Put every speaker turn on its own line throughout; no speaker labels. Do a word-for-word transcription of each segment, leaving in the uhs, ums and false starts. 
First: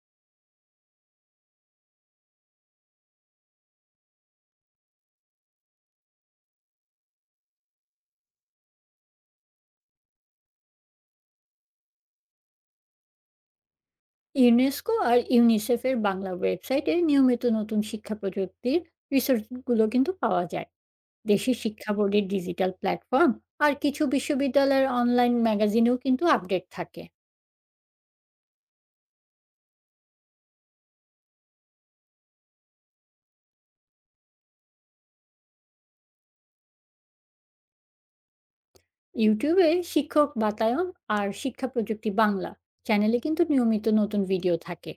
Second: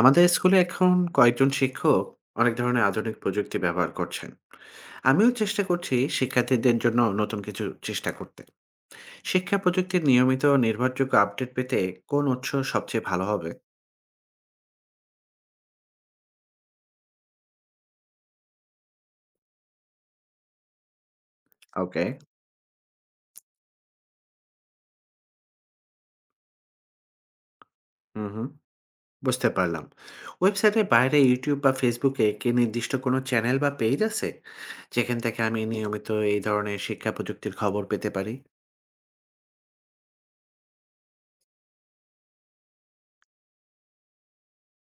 আমাদের স্কুলে এখন কয়েকজন শিক্ষক অনেক ধরনের আধুনিক প্রযুক্তি ব্যবহার করছেন। আমিও চেষ্টা করছি শিক্ষার্থীদের জন্য নতুন কিছু চেষ্টা করতে। শিক্ষা প্রযুক্তির নিয়মিত নির্ভরযোগ্য আপডেট পেতে কোন উৎস সবচেয়ে ভালো হবে?
ইউনেস্কো আর ইউনিসেফের বাংলা ওয়েবসাইটে নিয়মিত নতুন শিক্ষা প্রযুক্তির রিসোর্সগুলো কিন্তু পাওয়া যায়। দেশের শিক্ষা
ওকে।
বোর্ডের ডিজিটাল প্ল্যাটফর্ম আর কিছু বিশ্ববিদ্যালয়ের অনলাইন ম্যাগাজিনেও কিন্তু আপডেট থাকে।
হুম হুম, বুঝতে পারলাম। ওয়েবসাইটের বাইরে ইউটিউব বা ফেসবুকে কি নির্দিষ্ট কোনো চ্যানেল বা পেজ আছে, যেখান থেকে আমি নিয়মিত এই ধরনের শিক্ষা প্রযুক্তির খবর পেতে পারি?
ইউটিউবে শিক্ষক বাতায়ন আর শিক্ষা প্রযুক্তি বাংলা চ্যানেলে কিন্তু নিয়মিত নতুন ভিডিও থাকে।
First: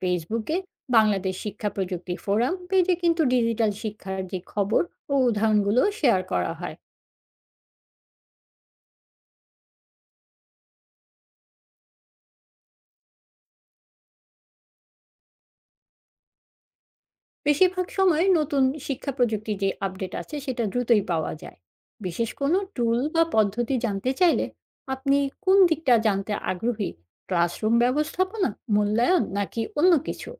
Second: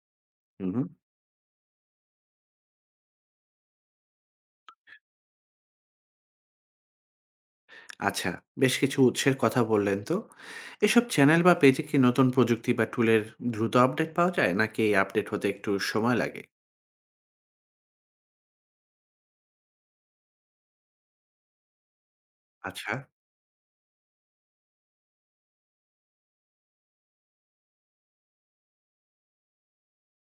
ফেসবুকে
হুম হুম।
বাংলাদেশ শিক্ষা প্রযুক্তি ফোরাম পেজে কিন্তু ডিজিটাল শিক্ষার যে খবর ও উদাহরণগুলো শেয়ার করা হয়।
আচ্ছা, বেশ কিছু উৎসের কথা বললেন তো। এসব চ্যানেল বা পেজে কি নতুন প্রযুক্তি বা টুলের দ্রুত আপডেট পাওয়া যায়? নাকি আপডেট হতে একটু সময় লাগে?
বেশিরভাগ সময় নতুন শিক্ষা প্রযুক্তির যে আপডেট আছে সেটা দ্রুতই পাওয়া যায়। বিশেষ কোনো
আচ্ছা,
টুল বা পদ্ধতি জানতে চাইলে আপনি কোন দিকটা জানতে আগ্রহী? ক্লাসরুম ব্যবস্থাপনা, মূল্যায়ন নাকি অন্য কিছু?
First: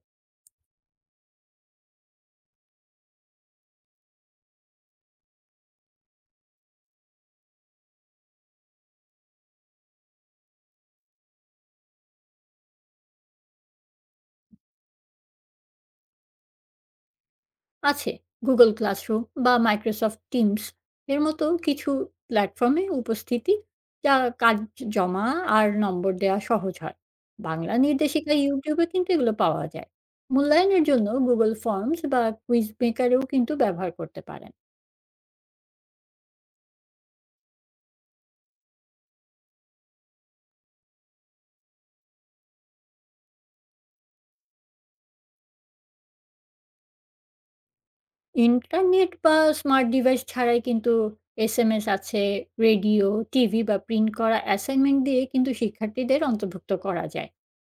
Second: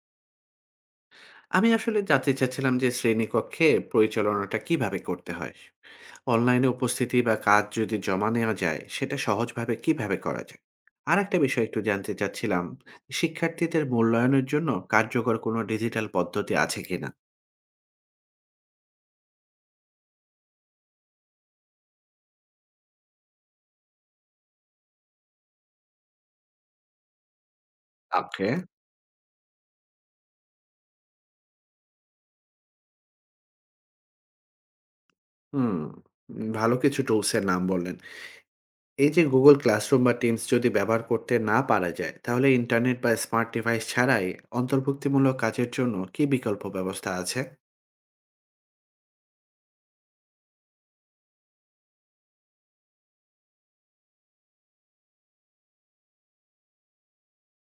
আমি আসলে জানতে চাচ্ছিলাম যে শ্রেণীকক্ষে পরিচালনাটা কিভাবে করতে হয়? অনলাইনে উপস্থিতি বা কাজ যদি জমা নেওয়া যায়, সেটা সহজভাবে কিভাবে করা যায়? আরেকটা বিষয় একটু জানতে চাচ্ছিলাম, শিক্ষার্থীদের মূল্যায়নের জন্য কার্যকর কোনো ডিজিটাল পদ্ধতি আছে কিনা?
আছে। গুগল ক্লাসরুম বা মাইক্রোসফট টিমস এর মতো কিছু প্ল্যাটফর্মে উপস্থিতি, যা কাজ জমা আর নম্বর দেওয়া সহজ হয়। বাংলা নির্দেশিকা
ওকে।
ইউটিউবে কিন্তু এগুলো পাওয়া যায়। মূল্যায়নের জন্য গুগল ফর্মস বা কুইজ মেকারেও কিন্তু ব্যবহার করতে পারেন।
হুম, ভালো কিছু টুলসের নাম বললেন। এই যে Google ক্লাসরুম বা টিমস যদি ব্যবহার করতে না পারা যায়, তাহলে ইন্টারনেট বা স্মার্ট ডিভাইস ছাড়াই অন্তর্ভুক্তিমূলক কাজের জন্য কি বিকল্প ব্যবস্থা আছে?
ইন্টারনেট বা স্মার্ট ডিভাইস ছাড়াই কিন্তু এসএমএস আছে, রেডিও, টিভি বা প্রিন্ট করা অ্যাসাইনমেন্ট দিয়ে কিন্তু শিক্ষার্থীদের অন্তর্ভুক্ত করা যায়।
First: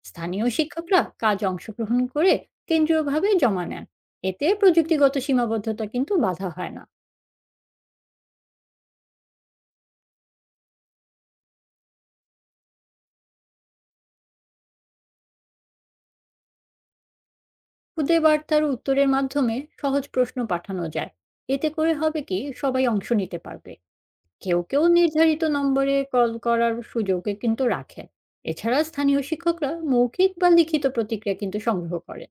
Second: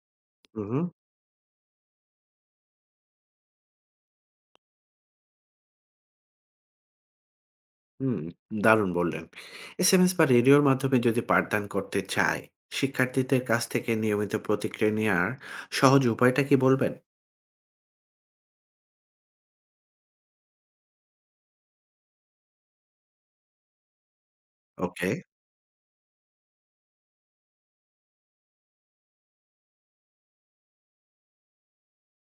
স্থানীয়
উম হুম।
শিক্ষকরা কাজ অংশগ্রহণ করে কেন্দ্রীয়ভাবে জমা নেন। এতে প্রযুক্তিগত সীমাবদ্ধতা কিন্তু বাধা হয় না।
হুম, দারুণ বললেন। এসএমএস বা রেডিওর মাধ্যমে যদি পাঠদান করতে চায়, শিক্ষার্থীদের কাছ থেকে নিয়মিত প্রতিক্রিয়া নেওয়ার সহজ উপায়টা কি বলবেন?
খুদে বার্তার উত্তরের মাধ্যমে সহজ প্রশ্ন পাঠানো যায়। এতে করে হবে কি সবাই অংশ নিতে পারবে। কেউ, কেউ
ওকে,
নির্ধারিত নম্বরে কল করার সুযোগও কিন্তু রাখেন। এছাড়া স্থানীয় শিক্ষকরা মৌখিক বা লিখিত প্রতিক্রিয়া কিন্তু সংগ্রহ করেন।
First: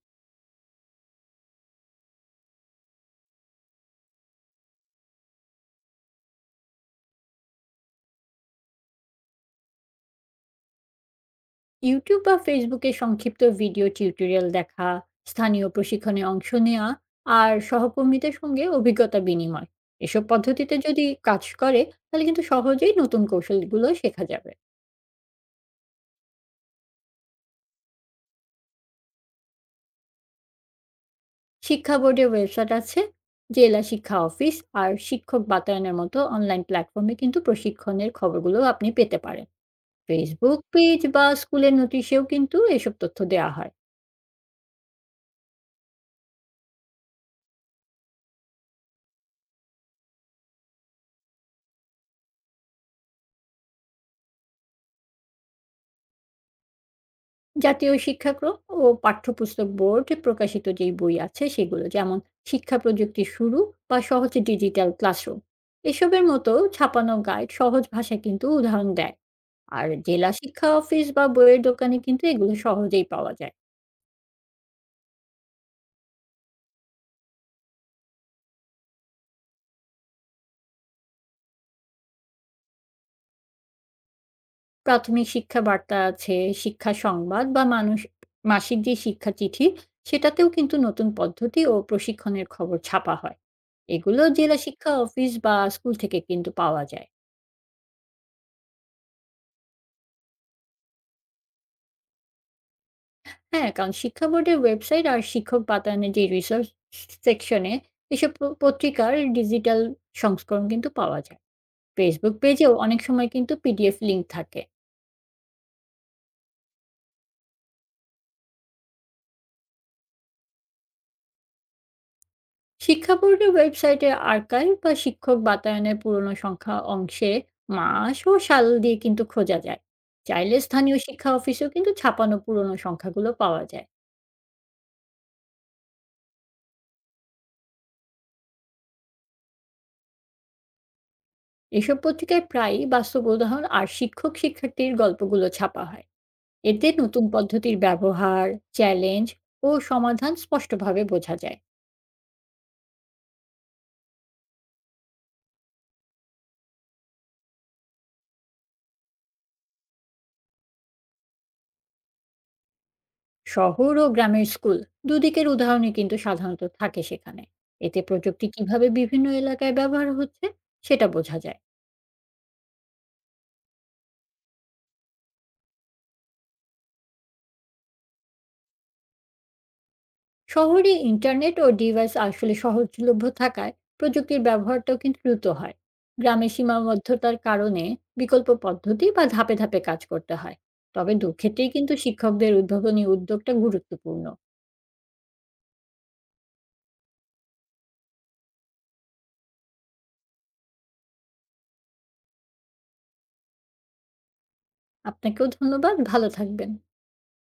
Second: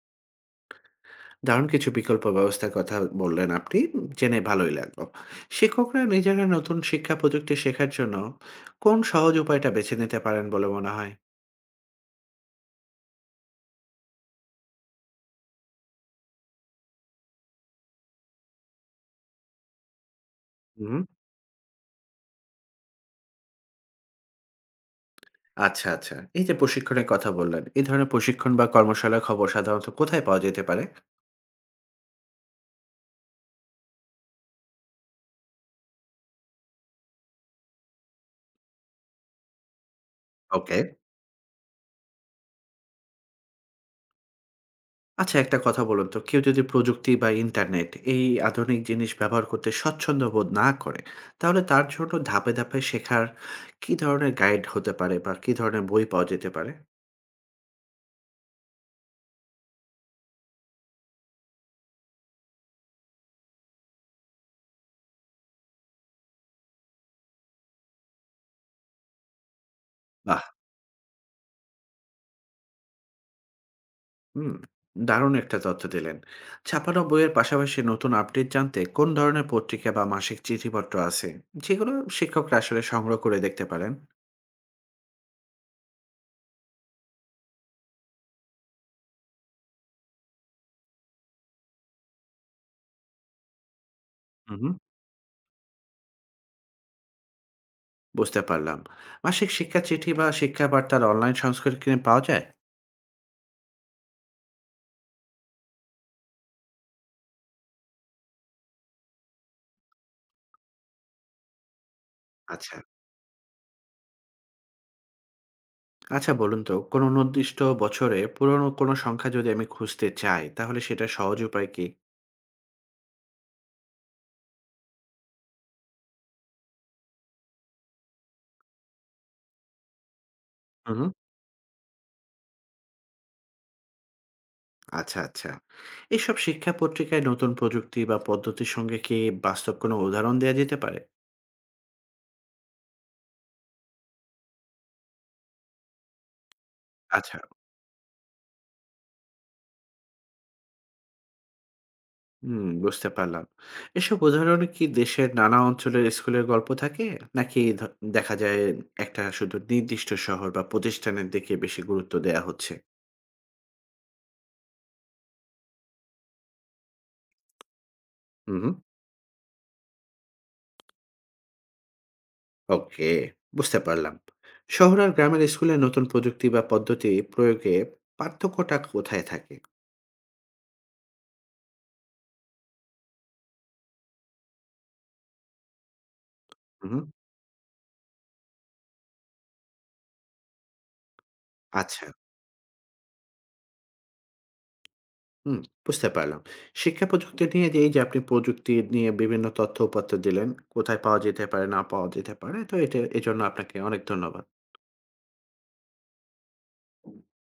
দারুণ কিছু বিকল্প ব্যবস্থার কথা বললেন আপনি, জেনে ভালোই লাগলো। শিক্ষকরা নিজেরা নতুন শিক্ষা প্রযুক্তি শেখার জন্য কোন সহজ উপায়টা বেছে নিতে পারেন বলে মনে হয়?
YouTube বা Facebook এ সংক্ষিপ্ত ভিডিও টিউটোরিয়াল দেখা, স্থানীয় প্রশিক্ষণে অংশ নেওয়া আর সহকর্মীদের সঙ্গে অভিজ্ঞতা বিনিময়। এসব পদ্ধতিতে
হুম।
যদি কাজ করে, তাহলে কিন্তু সহজেই নতুন কৌশলগুলো শেখা যাবে।
আচ্ছা, আচ্ছা। এই যে প্রশিক্ষণের কথা বললেন, এই ধরনের প্রশিক্ষণ বা কর্মশালার খবর সাধারণত কোথায় পাওয়া যেতে পারে?
শিক্ষা বোর্ডের ওয়েবসাইট আছে, জেলা শিক্ষা অফিস আর শিক্ষক বাতায়নের মতো অনলাইন প্ল্যাটফর্মে কিন্তু প্রশিক্ষণের খবরগুলো আপনি পেতে পারেন। ফেসবুক
ওকে।
পেজ বা স্কুলের নোটিশেও কিন্তু এসব তথ্য দেওয়া হয়।
আচ্ছা একটা কথা বলুন তো, কেউ যদি প্রযুক্তি বা ইন্টারনেট এই আধুনিক জিনিস ব্যবহার করতে স্বচ্ছন্দ বোধ না করে, তাহলে তার জন্য ধাপে, ধাপে শেখার কি ধরনের গাইড হতে পারে বা কি ধরনের বই পাওয়া যেতে পারে?
জাতীয় শিক্ষাক্রম ও পাঠ্যপুস্তক বোর্ড প্রকাশিত যেই বই আছে সেগুলো, যেমন শিক্ষা প্রযুক্তি শুরু বা সহজ ডিজিটাল ক্লাসরুম, এসবের মতো ছাপানো গাইড সহজ ভাষায় কিন্তু উদাহরণ দেয়। আর জেলা
বাহ!
শিক্ষা অফিস বা বইয়ের দোকানে কিন্তু এগুলো সহজেই পাওয়া যায়।
হুম, দারুণ একটা তথ্য দিলেন। ছাপানো বইয়ের পাশাপাশি নতুন আপডেট জানতে কোন ধরনের পত্রিকা বা মাসিক চিঠিপত্র আছে, যেগুলো শিক্ষকরা আসলে সংগ্রহ করে দেখতে পারেন?
প্রাথমিক শিক্ষা বার্তা আছে, শিক্ষা সংবাদ বা মানুষ মাসিক যে শিক্ষা চিঠি, সেটাতেও কিন্তু নতুন পদ্ধতি ও প্রশিক্ষণের খবর ছাপা হয়। এগুলো জেলা
উহু।
শিক্ষা অফিস বা স্কুল থেকে কিন্তু পাওয়া যায়।
বুঝতে পারলাম। মাসিক শিক্ষা চিঠি বা শিক্ষা বার্তার অনলাইন সংস্করণ কিনে পাওয়া যায়?
হ্যাঁ, কারণ শিক্ষা বোর্ডের ওয়েবসাইট আর শিক্ষক বাতায়নের যে রিসার্চ সেকশনে এসব প পত্রিকার ডিজিটাল সংস্করণ কিন্তু পাওয়া যায়। Facebook পেজেও
আচ্ছা।
অনেক সময় কিন্তু পিডিএফ লিংক থাকে।
আচ্ছা বলুন তো, কোনো নির্দিষ্ট বছরে পুরনো কোনো সংখ্যা যদি আমি খুঁজতে চাই তাহলে সেটার সহজ উপায় কি?
শিক্ষা বোর্ডের ওয়েবসাইটে আর্কাইভ বা শিক্ষক বাতায়নের পুরনো সংখ্যা অংশে মাস ও সাল দিয়ে কিন্তু খোঁজা যায়। চাইলে স্থানীয়
হুম, হুম।
শিক্ষা অফিসেও কিন্তু ছাপানো পুরনো সংখ্যাগুলো পাওয়া যায়।
আচ্ছা, আচ্ছা। এসব শিক্ষা পত্রিকায় নতুন প্রযুক্তি বা পদ্ধতির সঙ্গে কি বাস্তব কোনো উদাহরণ দেয়া যেতে পারে?
এসব পত্রিকায় প্রায়ই বাস্তব উদাহরণ আর শিক্ষক শিক্ষার্থীর গল্পগুলো ছাপা হয়। এতে নতুন
আচ্ছা,
পদ্ধতির ব্যবহার, চ্যালেঞ্জ ও সমাধান স্পষ্টভাবে বোঝা যায়।
হুম, বুঝতে পারলাম। এসব উদাহরণে কি দেশের নানা অঞ্চলের স্কুলের গল্প থাকে? নাকি ধ দেখা যায় একটা শুধু নির্দিষ্ট শহর বা প্রতিষ্ঠানের দিকে বেশি গুরুত্ব দেয়া হচ্ছে?
শহর ও গ্রামের স্কুল দুদিকের উদাহরণই কিন্তু সাধারণত থাকে সেখানে। এতে প্রযুক্তি
হুম, হুম।
কিভাবে বিভিন্ন এলাকায় ব্যবহার হচ্ছে সেটা বোঝা যায়।
ওকে, বুঝতে পারলাম। শহর আর গ্রামের স্কুলে নতুন প্রযুক্তি বা পদ্ধতি প্রয়োগে পার্থক্যটা কোথায় থাকে?
শহরে ইন্টারনেট ও ডিভাইস আসলে সহজলভ্য থাকায় প্রযুক্তির ব্যবহারটাও কিন্তু দ্রুত হয়। গ্রামে
হুম,
সীমাবদ্ধতার কারণে বিকল্প পদ্ধতি বা ধাপে ধাপে কাজ করতে হয়। তবে দুক্ষেত্রেই কিন্তু
আচ্ছা।
শিক্ষকদের উদ্ভাবনী উদ্যোগটা গুরুত্বপূর্ণ।
হুম, বুঝতে পারলাম। শিক্ষা প্রযুক্তি নিয়ে যে এই যে আপনি প্রযুক্তি নিয়ে বিভিন্ন তথ্য উপাত্ত দিলেন, কোথায় পাওয়া যেতে পারে না পাওয়া যেতে পারে, তো এটা এজন্য আপনাকে অনেক ধন্যবাদ।
আপনাকেও ধন্যবাদ, ভালো থাকবেন।